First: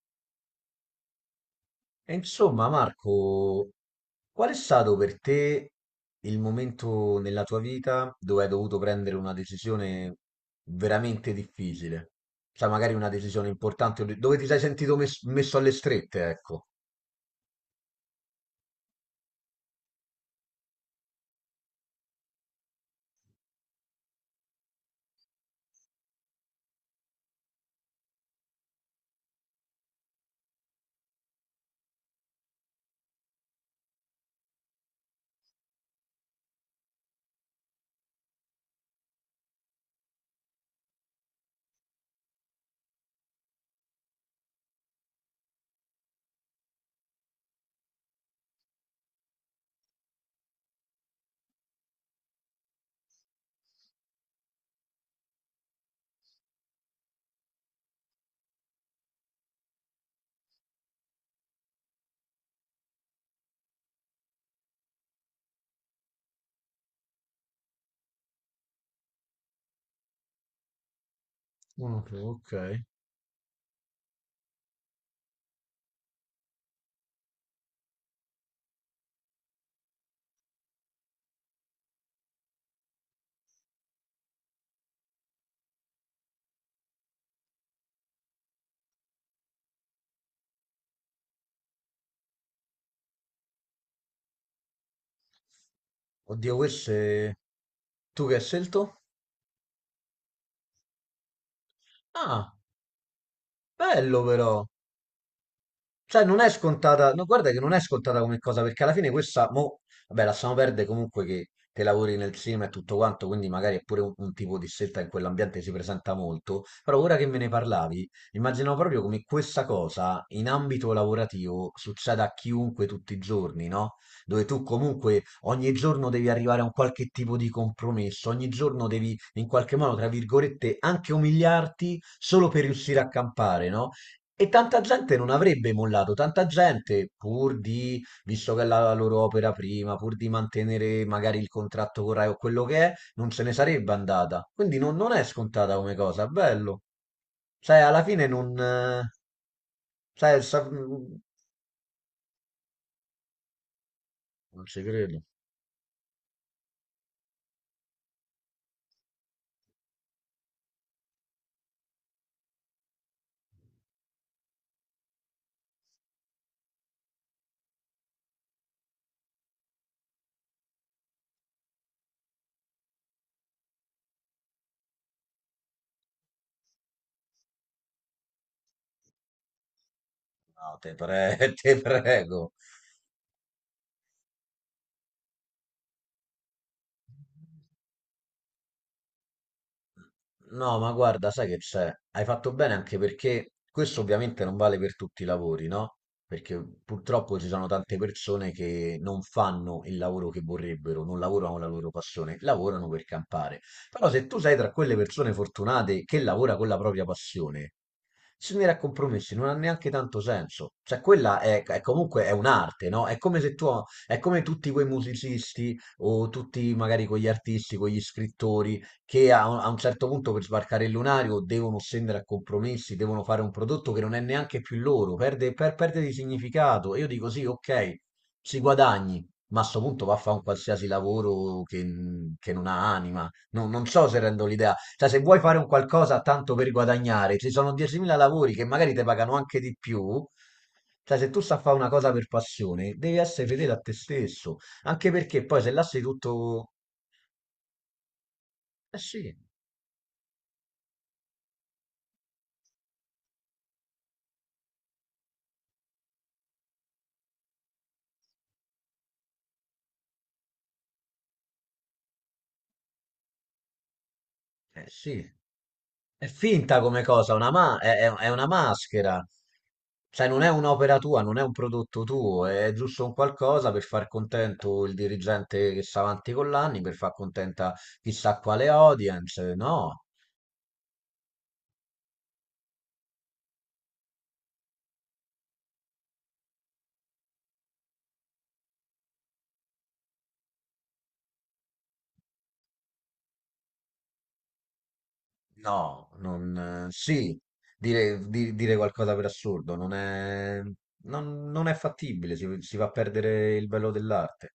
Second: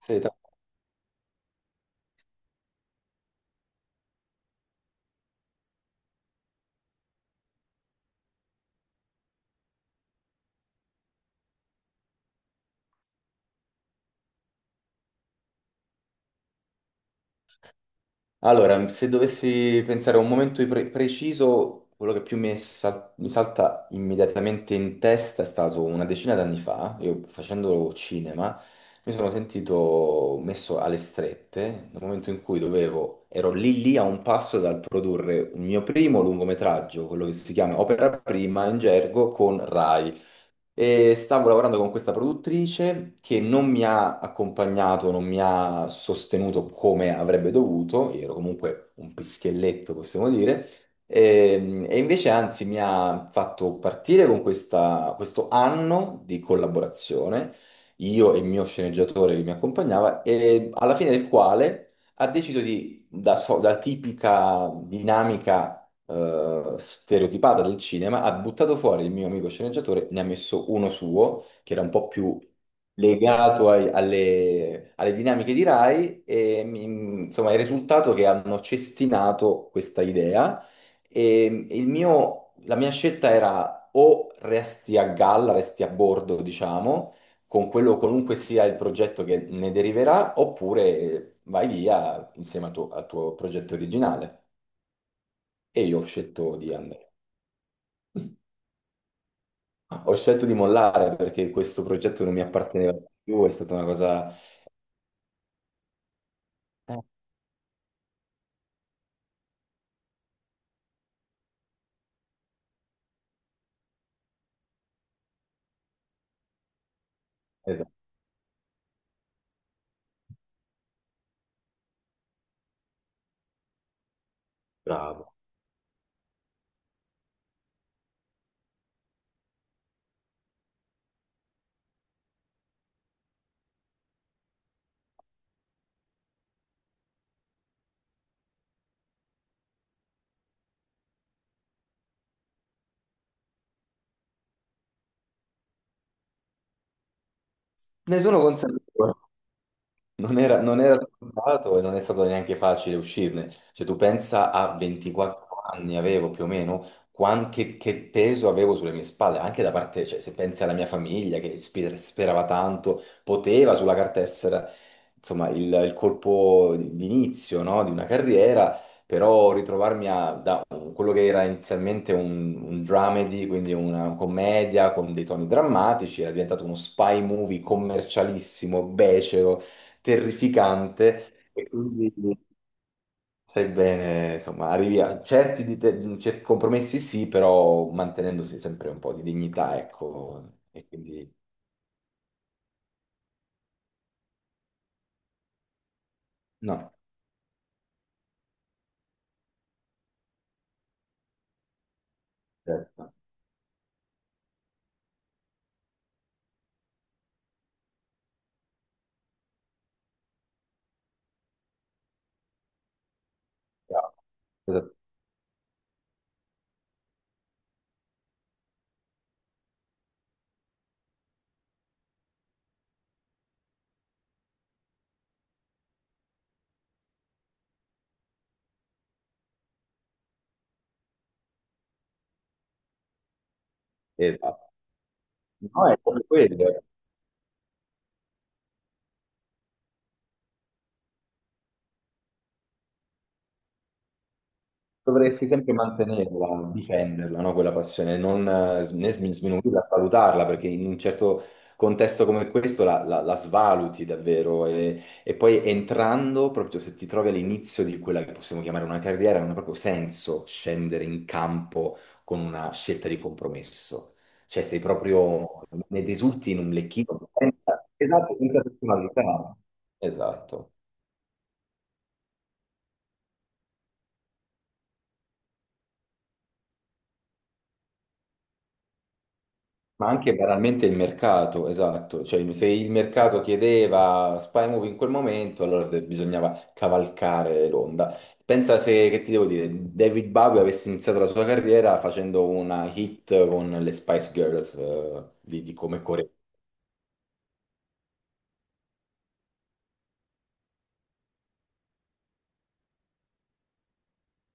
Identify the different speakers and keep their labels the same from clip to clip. Speaker 1: Sì,
Speaker 2: E insomma, Marco, qual è stato per te il momento nella tua vita dove hai dovuto prendere una decisione veramente difficile? Cioè, magari una decisione importante, dove ti sei sentito messo alle strette, ecco.
Speaker 1: allora, se dovessi pensare a un momento preciso, quello che più mi salta immediatamente in testa è stato una decina d'anni fa, io facendo cinema, mi sono sentito messo alle strette, nel momento in cui ero lì lì a un passo dal produrre un mio primo lungometraggio, quello che si chiama Opera Prima in gergo con Rai. E stavo lavorando con questa produttrice che non mi ha accompagnato, non mi ha sostenuto come avrebbe dovuto, io ero comunque un pischelletto, possiamo dire, e invece anzi mi ha fatto partire con questo anno di collaborazione, io e il mio sceneggiatore che mi accompagnava, e alla fine del quale ha deciso di, da tipica dinamica stereotipata del cinema, ha buttato fuori il mio amico sceneggiatore, ne ha messo uno suo, che era un
Speaker 2: Ok,
Speaker 1: po' più
Speaker 2: ok.
Speaker 1: legato alle dinamiche di Rai, e insomma il risultato è che hanno cestinato questa idea e la mia scelta era o resti a galla, resti a bordo, diciamo, con quello qualunque sia il progetto che ne deriverà, oppure vai via insieme al tuo progetto originale. E io ho
Speaker 2: Oddio,
Speaker 1: scelto di
Speaker 2: questo
Speaker 1: andare.
Speaker 2: è... Tu che hai scelto?
Speaker 1: Ho scelto di mollare perché questo progetto non mi
Speaker 2: Ah,
Speaker 1: apparteneva più, è stata una
Speaker 2: bello
Speaker 1: cosa.
Speaker 2: però! Cioè, non è
Speaker 1: Eh,
Speaker 2: scontata, no, guarda che non è scontata come cosa, perché alla fine questa, mo, vabbè, lasciamo perdere comunque che te lavori nel cinema e tutto quanto, quindi magari è pure un tipo di scelta in quell'ambiente si presenta molto, però ora che me ne
Speaker 1: esatto,
Speaker 2: parlavi, immaginavo proprio come questa cosa in ambito lavorativo succeda a chiunque tutti i giorni, no? Dove tu comunque
Speaker 1: bravo.
Speaker 2: ogni giorno devi arrivare a un qualche tipo di compromesso, ogni giorno devi in qualche modo, tra virgolette, anche umiliarti solo per riuscire a campare, no? E tanta gente non avrebbe mollato, tanta gente pur di, visto che è la loro opera prima, pur di mantenere magari il contratto con Rai o quello che è, non se ne sarebbe andata. Quindi non, non è scontata come cosa, è bello. Sai, alla
Speaker 1: Ne
Speaker 2: fine
Speaker 1: sono
Speaker 2: non...
Speaker 1: consapevole. Non
Speaker 2: Sai,
Speaker 1: era, non era scontato e non è stato neanche facile uscirne. Cioè, tu pensa
Speaker 2: non
Speaker 1: a
Speaker 2: ci credo.
Speaker 1: 24 anni avevo più o meno, che peso avevo sulle mie spalle, anche da parte, cioè, se pensi alla mia famiglia che sperava tanto, poteva sulla carta essere, insomma, il colpo d'inizio, no? Di una carriera, però ritrovarmi da quello che era inizialmente un dramedy, quindi una commedia con dei toni drammatici, era diventato uno spy movie commercialissimo, becero,
Speaker 2: No, te
Speaker 1: terrificante
Speaker 2: prego,
Speaker 1: e
Speaker 2: te
Speaker 1: quindi
Speaker 2: prego.
Speaker 1: sai bene, insomma, arrivi a certi compromessi, sì, però mantenendosi sempre un po' di dignità, ecco,
Speaker 2: No,
Speaker 1: e
Speaker 2: ma guarda,
Speaker 1: quindi
Speaker 2: sai che c'è? Hai fatto bene anche perché questo ovviamente non vale per tutti i lavori, no? Perché
Speaker 1: no,
Speaker 2: purtroppo ci sono tante persone che non fanno il lavoro che vorrebbero, non lavorano la loro passione, lavorano per
Speaker 1: certo,
Speaker 2: campare. Però se tu sei tra quelle persone fortunate che lavora con la propria passione, si venire a compromessi non ha neanche tanto senso. Cioè, quella è comunque è un'arte, no? È come se tu,
Speaker 1: bravo,
Speaker 2: è come tutti quei
Speaker 1: esatto.
Speaker 2: musicisti o tutti magari quegli artisti, quegli scrittori che un a un certo punto per sbarcare il lunario devono scendere a compromessi, devono fare un prodotto che non è neanche più loro, perde di significato. E io dico sì, ok, si guadagni. Ma a sto punto va a fare un qualsiasi lavoro che non ha anima. Non, non so se rendo
Speaker 1: Esatto.
Speaker 2: l'idea. Cioè, se vuoi fare un
Speaker 1: No, è
Speaker 2: qualcosa
Speaker 1: proprio
Speaker 2: tanto per
Speaker 1: quello.
Speaker 2: guadagnare, ci sono 10.000 lavori che magari ti pagano anche di più. Cioè, se tu sai fare una cosa per passione, devi essere fedele a te stesso. Anche perché
Speaker 1: Dovresti
Speaker 2: poi se
Speaker 1: sempre
Speaker 2: lasci tutto...
Speaker 1: mantenerla, difenderla, no? Quella passione, non
Speaker 2: Eh
Speaker 1: né
Speaker 2: sì,
Speaker 1: smin- sminuirla, valutarla, perché in un certo contesto come questo la svaluti davvero. E poi entrando, proprio se ti trovi all'inizio di quella che possiamo chiamare una carriera, non ha proprio senso scendere in campo con una scelta di compromesso. Cioè, sei
Speaker 2: eh sì.
Speaker 1: proprio, ne
Speaker 2: È
Speaker 1: risulti in un
Speaker 2: finta come
Speaker 1: lecchino,
Speaker 2: cosa, è, è
Speaker 1: esatto,
Speaker 2: una
Speaker 1: senza
Speaker 2: maschera.
Speaker 1: personalità.
Speaker 2: Cioè, non è
Speaker 1: Esatto.
Speaker 2: un'opera tua, non è un prodotto tuo, è giusto un qualcosa per far contento il dirigente che sta avanti con l'anni, per far contenta chissà quale audience. No,
Speaker 1: Ma anche banalmente il mercato, esatto, cioè se il mercato chiedeva Spy Movie in quel momento, allora bisognava cavalcare l'onda. Pensa se, che ti devo dire, David Bowie avesse iniziato la sua carriera facendo una hit con le Spice Girls, di come
Speaker 2: No,
Speaker 1: coreo.
Speaker 2: non... sì, dire qualcosa per assurdo non è, non, non è fattibile, si va a perdere il bello dell'arte.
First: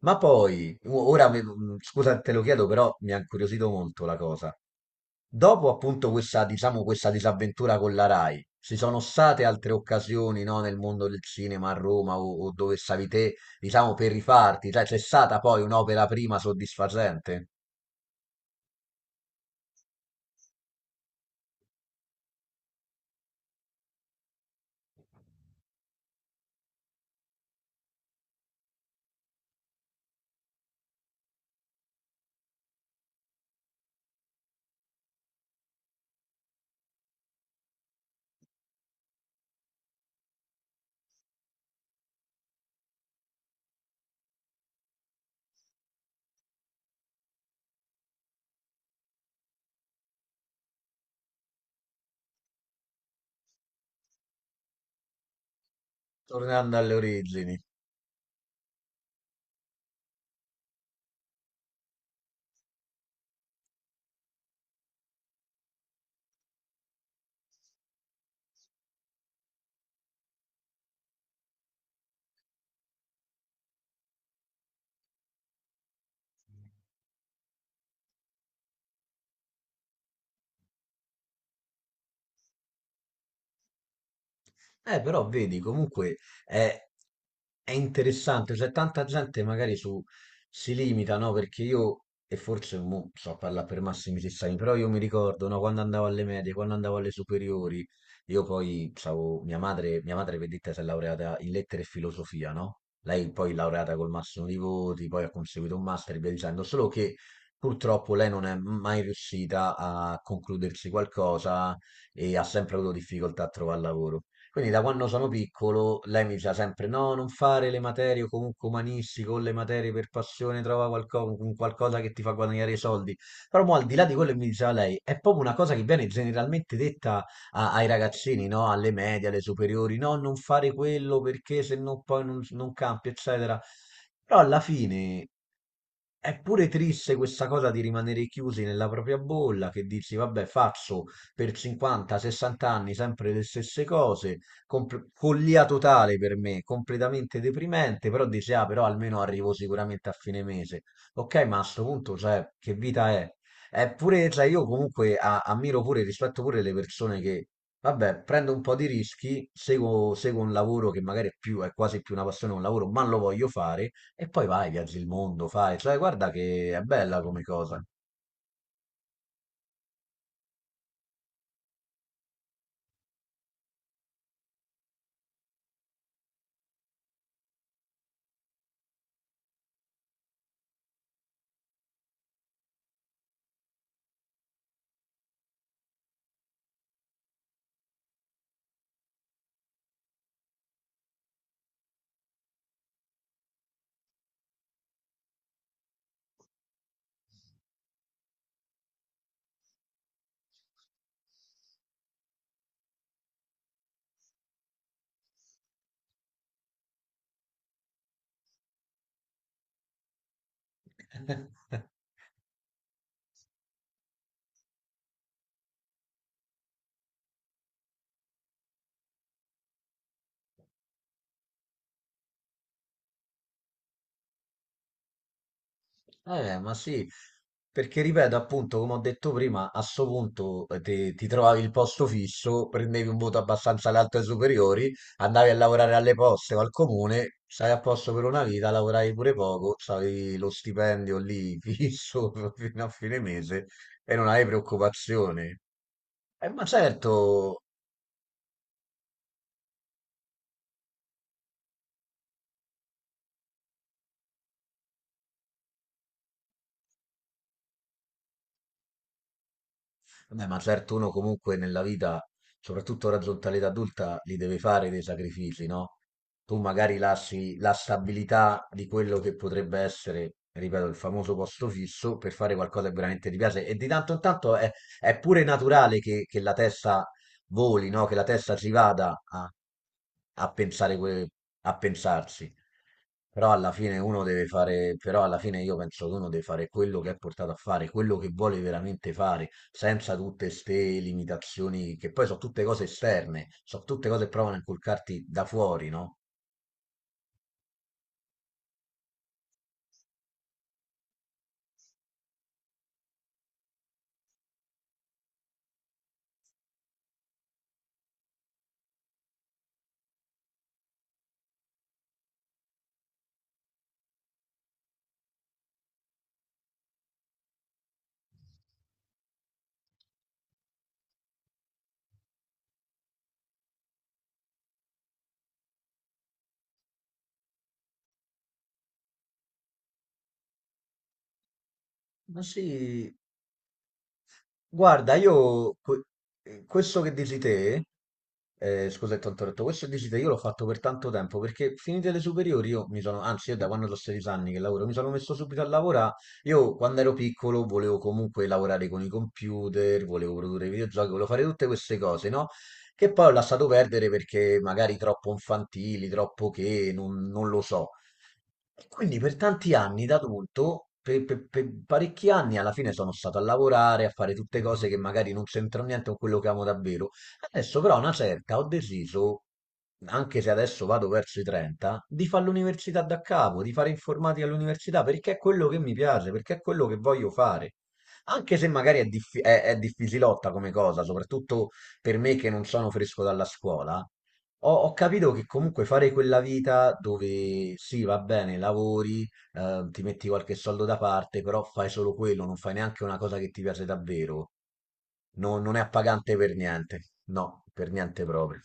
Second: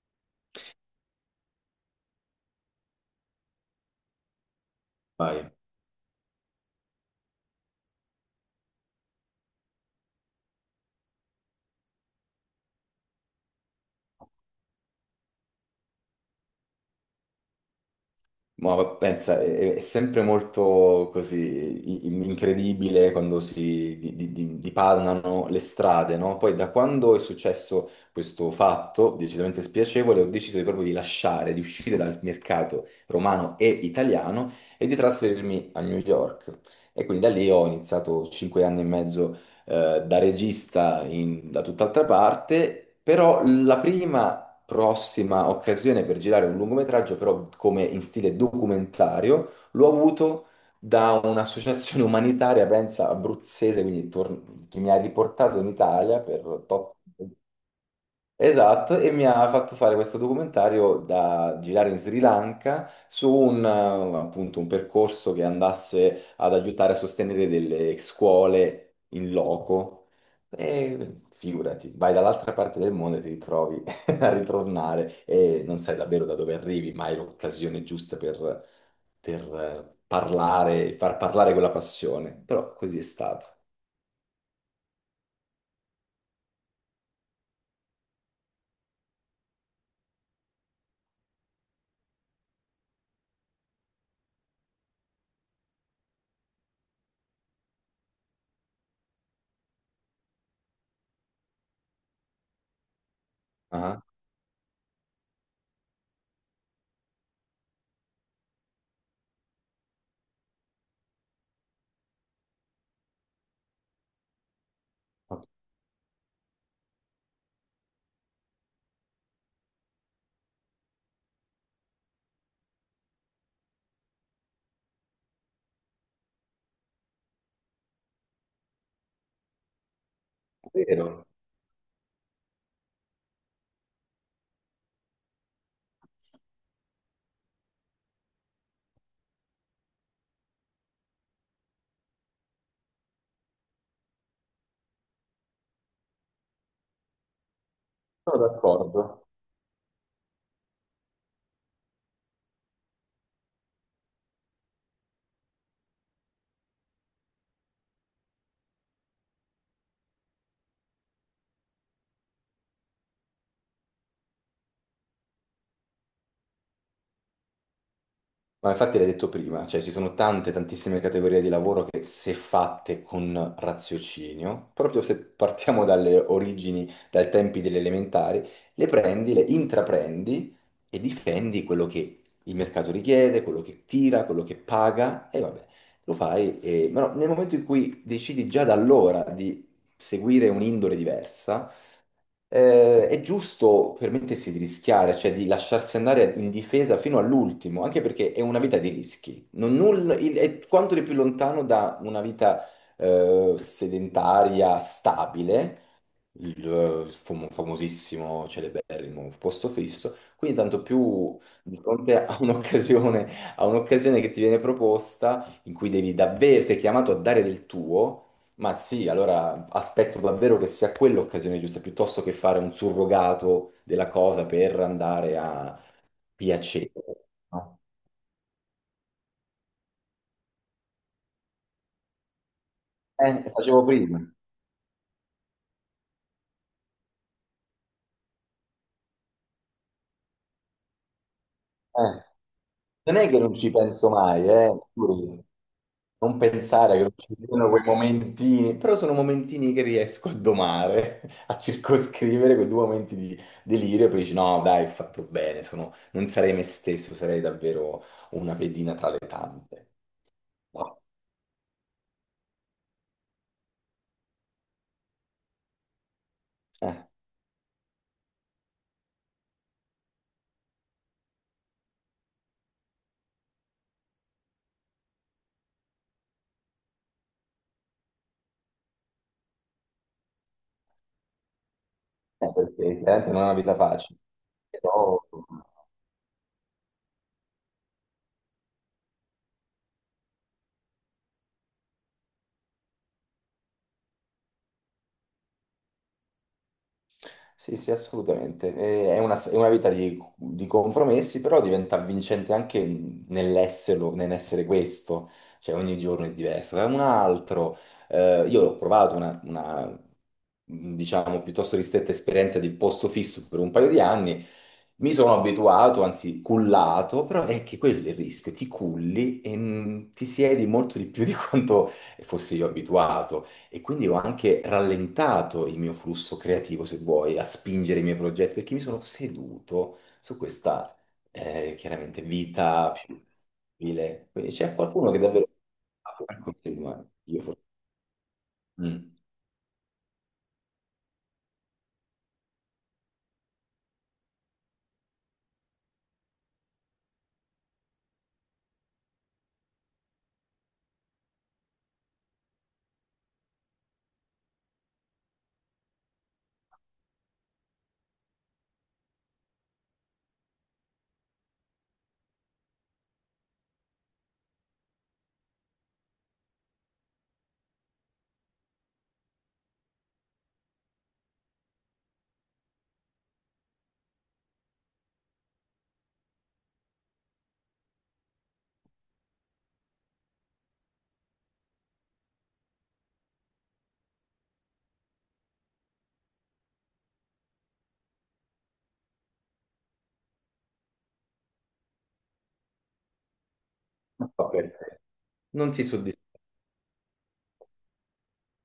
Speaker 2: Ma poi, ora, scusa, te lo chiedo, però mi ha incuriosito molto la cosa. Dopo appunto questa, diciamo, questa disavventura con la Rai, ci sono state altre occasioni, no, nel mondo del cinema a Roma o dove stavi te, diciamo, per rifarti? Cioè, c'è stata poi un'opera prima soddisfacente?
Speaker 1: Ma pensa, è sempre molto così incredibile quando si dipanano le strade, no? Poi da quando è successo questo fatto decisamente spiacevole, ho deciso proprio di lasciare, di uscire dal mercato romano e italiano e di trasferirmi a New York. E quindi da lì ho iniziato 5 anni e mezzo da regista da tutt'altra parte, però la prima prossima occasione per girare un lungometraggio, però come in stile documentario, l'ho avuto da un'associazione umanitaria, pensa, abruzzese, quindi che mi ha riportato in Italia per
Speaker 2: Tornando alle origini.
Speaker 1: esatto, e mi ha fatto fare questo documentario da girare in Sri Lanka su un, appunto, un percorso che andasse ad aiutare a sostenere delle scuole in loco. E figurati, vai dall'altra parte del mondo e ti ritrovi a ritornare e non sai davvero da dove arrivi, ma hai l'occasione giusta per, parlare, far parlare quella passione. Però così è stato.
Speaker 2: Però vedi, comunque è, è interessante, cioè tanta gente magari su, si limita, no? Perché io, e forse mo, sto a parlare per massimi sistemi, però io mi ricordo, no, quando andavo alle medie, quando andavo alle superiori, io poi, stavo, mia madre, vedete, si è laureata in lettere e filosofia, no? Lei poi laureata
Speaker 1: Ah,
Speaker 2: col massimo di voti, poi ha conseguito un master e via dicendo, solo che purtroppo lei non è mai riuscita a concludersi qualcosa e ha sempre avuto difficoltà a trovare lavoro. Quindi da quando sono
Speaker 1: ok,
Speaker 2: piccolo lei mi diceva sempre no, non fare le materie o comunque umanistiche o le materie per passione, trova un qualcosa che ti fa guadagnare i soldi. Però mo, al di là di quello che mi diceva lei, è proprio una cosa che viene generalmente detta ai ragazzini, no? Alle medie, alle superiori, no, non fare quello
Speaker 1: vero,
Speaker 2: perché se no poi non, non campi, eccetera. Però alla fine è pure triste questa cosa di rimanere chiusi nella propria bolla, che dici, vabbè, faccio per 50-60 anni sempre le stesse cose, follia totale per me, completamente deprimente, però
Speaker 1: sono
Speaker 2: dici, ah, però almeno
Speaker 1: d'accordo.
Speaker 2: arrivo sicuramente a fine mese. Ok, ma a sto punto, cioè, che vita è? Eppure, cioè, io comunque ammiro pure, rispetto pure le persone che, vabbè, prendo un po' di rischi, seguo, seguo un lavoro che magari è più, è quasi più una passione, che un lavoro, ma lo voglio fare, e poi vai, viaggi il mondo, fai, cioè, guarda che è bella come cosa.
Speaker 1: Ma infatti l'hai detto prima, cioè ci sono tante, tantissime categorie di lavoro che se fatte con raziocinio, proprio se partiamo dalle origini, dai tempi delle elementari, le prendi, le intraprendi e difendi quello che il mercato richiede, quello che tira, quello che paga e vabbè, lo fai. E... Ma no, nel momento in cui decidi già da allora di seguire un'indole diversa, è giusto permettersi di rischiare, cioè di lasciarsi andare in difesa fino all'ultimo, anche perché è una vita di rischi. Non nulla- il- È quanto di più lontano da una vita, sedentaria stabile, il famosissimo celeberrimo posto fisso, quindi tanto più di fronte a un'occasione che ti viene proposta in cui devi davvero, sei chiamato a dare del tuo, ma sì, allora aspetto davvero che sia quella l'occasione giusta, piuttosto che fare un surrogato della cosa per andare a
Speaker 2: Ma
Speaker 1: piacere,
Speaker 2: sì,
Speaker 1: no?
Speaker 2: perché ripeto, appunto, come ho detto prima, a sto punto ti, ti trovavi il posto fisso, prendevi un voto
Speaker 1: Facevo
Speaker 2: abbastanza alto
Speaker 1: prima,
Speaker 2: ai superiori, andavi a lavorare alle poste o al comune, stavi a posto per una vita, lavoravi pure poco, stavi lo stipendio lì
Speaker 1: eh.
Speaker 2: fisso fino a
Speaker 1: Non
Speaker 2: fine
Speaker 1: è che non
Speaker 2: mese
Speaker 1: ci penso
Speaker 2: e non avevi
Speaker 1: mai, eh.
Speaker 2: preoccupazioni.
Speaker 1: Non
Speaker 2: Ma
Speaker 1: pensare che ci
Speaker 2: certo.
Speaker 1: siano quei momentini, però sono momentini che riesco a domare, a circoscrivere quei due momenti di delirio, poi dici no, dai, ho fatto bene, non sarei me stesso, sarei davvero una pedina tra le tante.
Speaker 2: Vabbè, ma certo
Speaker 1: No.
Speaker 2: uno comunque nella vita, soprattutto raggiunta l'età adulta, li deve fare dei sacrifici, no? Tu magari
Speaker 1: Eh,
Speaker 2: lasci la stabilità di quello che potrebbe essere, ripeto, il famoso posto fisso per fare qualcosa che veramente ti piace. E di tanto in tanto è pure naturale che la testa voli, no? Che la testa ci vada a, a pensare, a pensarsi.
Speaker 1: perché chiaramente non è
Speaker 2: Però
Speaker 1: una
Speaker 2: alla
Speaker 1: vita
Speaker 2: fine
Speaker 1: facile,
Speaker 2: uno deve fare,
Speaker 1: però...
Speaker 2: però alla fine io penso che uno deve fare quello che è portato a fare, quello che vuole veramente fare senza tutte ste limitazioni che poi sono tutte cose esterne, sono tutte cose che provano a inculcarti da fuori, no?
Speaker 1: Sì, sì, assolutamente. È una vita di compromessi, però diventa vincente anche nell'esserlo, nell'essere questo, cioè ogni giorno è diverso. Io ho provato una diciamo, piuttosto ristretta esperienza di posto fisso per un paio di anni, mi sono abituato, anzi cullato, però è che quello è il rischio, ti culli e ti siedi molto di più di quanto fossi io abituato e quindi ho anche rallentato il mio flusso creativo, se vuoi, a spingere i miei progetti, perché mi sono seduto su questa, chiaramente,
Speaker 2: Ma
Speaker 1: vita
Speaker 2: sì,
Speaker 1: più stabile. Quindi c'è qualcuno
Speaker 2: guarda,
Speaker 1: che davvero...
Speaker 2: questo che dici
Speaker 1: Io forse...
Speaker 2: te,
Speaker 1: Mm.
Speaker 2: scusa che ti ho interrotto, questo che dici te io l'ho fatto per tanto tempo perché finite le superiori io mi sono, anzi io da quando ho 16 anni che lavoro, mi sono messo subito a lavorare, io quando ero piccolo volevo comunque lavorare con i computer, volevo produrre videogiochi, volevo fare tutte queste cose, no? Che poi ho lasciato perdere perché magari troppo infantili, troppo che, non non lo so. E quindi per tanti anni da adulto, per, per parecchi anni, alla fine sono stato a lavorare, a fare tutte cose che magari non c'entrano niente con quello che amo davvero. Adesso però a una certa ho deciso, anche se adesso vado verso i 30, di fare l'università da capo, di fare informatica all'università, perché è quello che mi piace, perché è quello che voglio fare. Anche se magari è, è difficilotta come cosa, soprattutto per me che non sono fresco dalla scuola, ho, ho capito che comunque fare quella vita dove sì, va bene, lavori, ti metti qualche soldo da parte, però fai solo quello, non fai neanche una cosa che ti piace
Speaker 1: Non so
Speaker 2: davvero.
Speaker 1: perché. Non
Speaker 2: Non è
Speaker 1: ti soddisfa.
Speaker 2: appagante per niente. No, per niente proprio.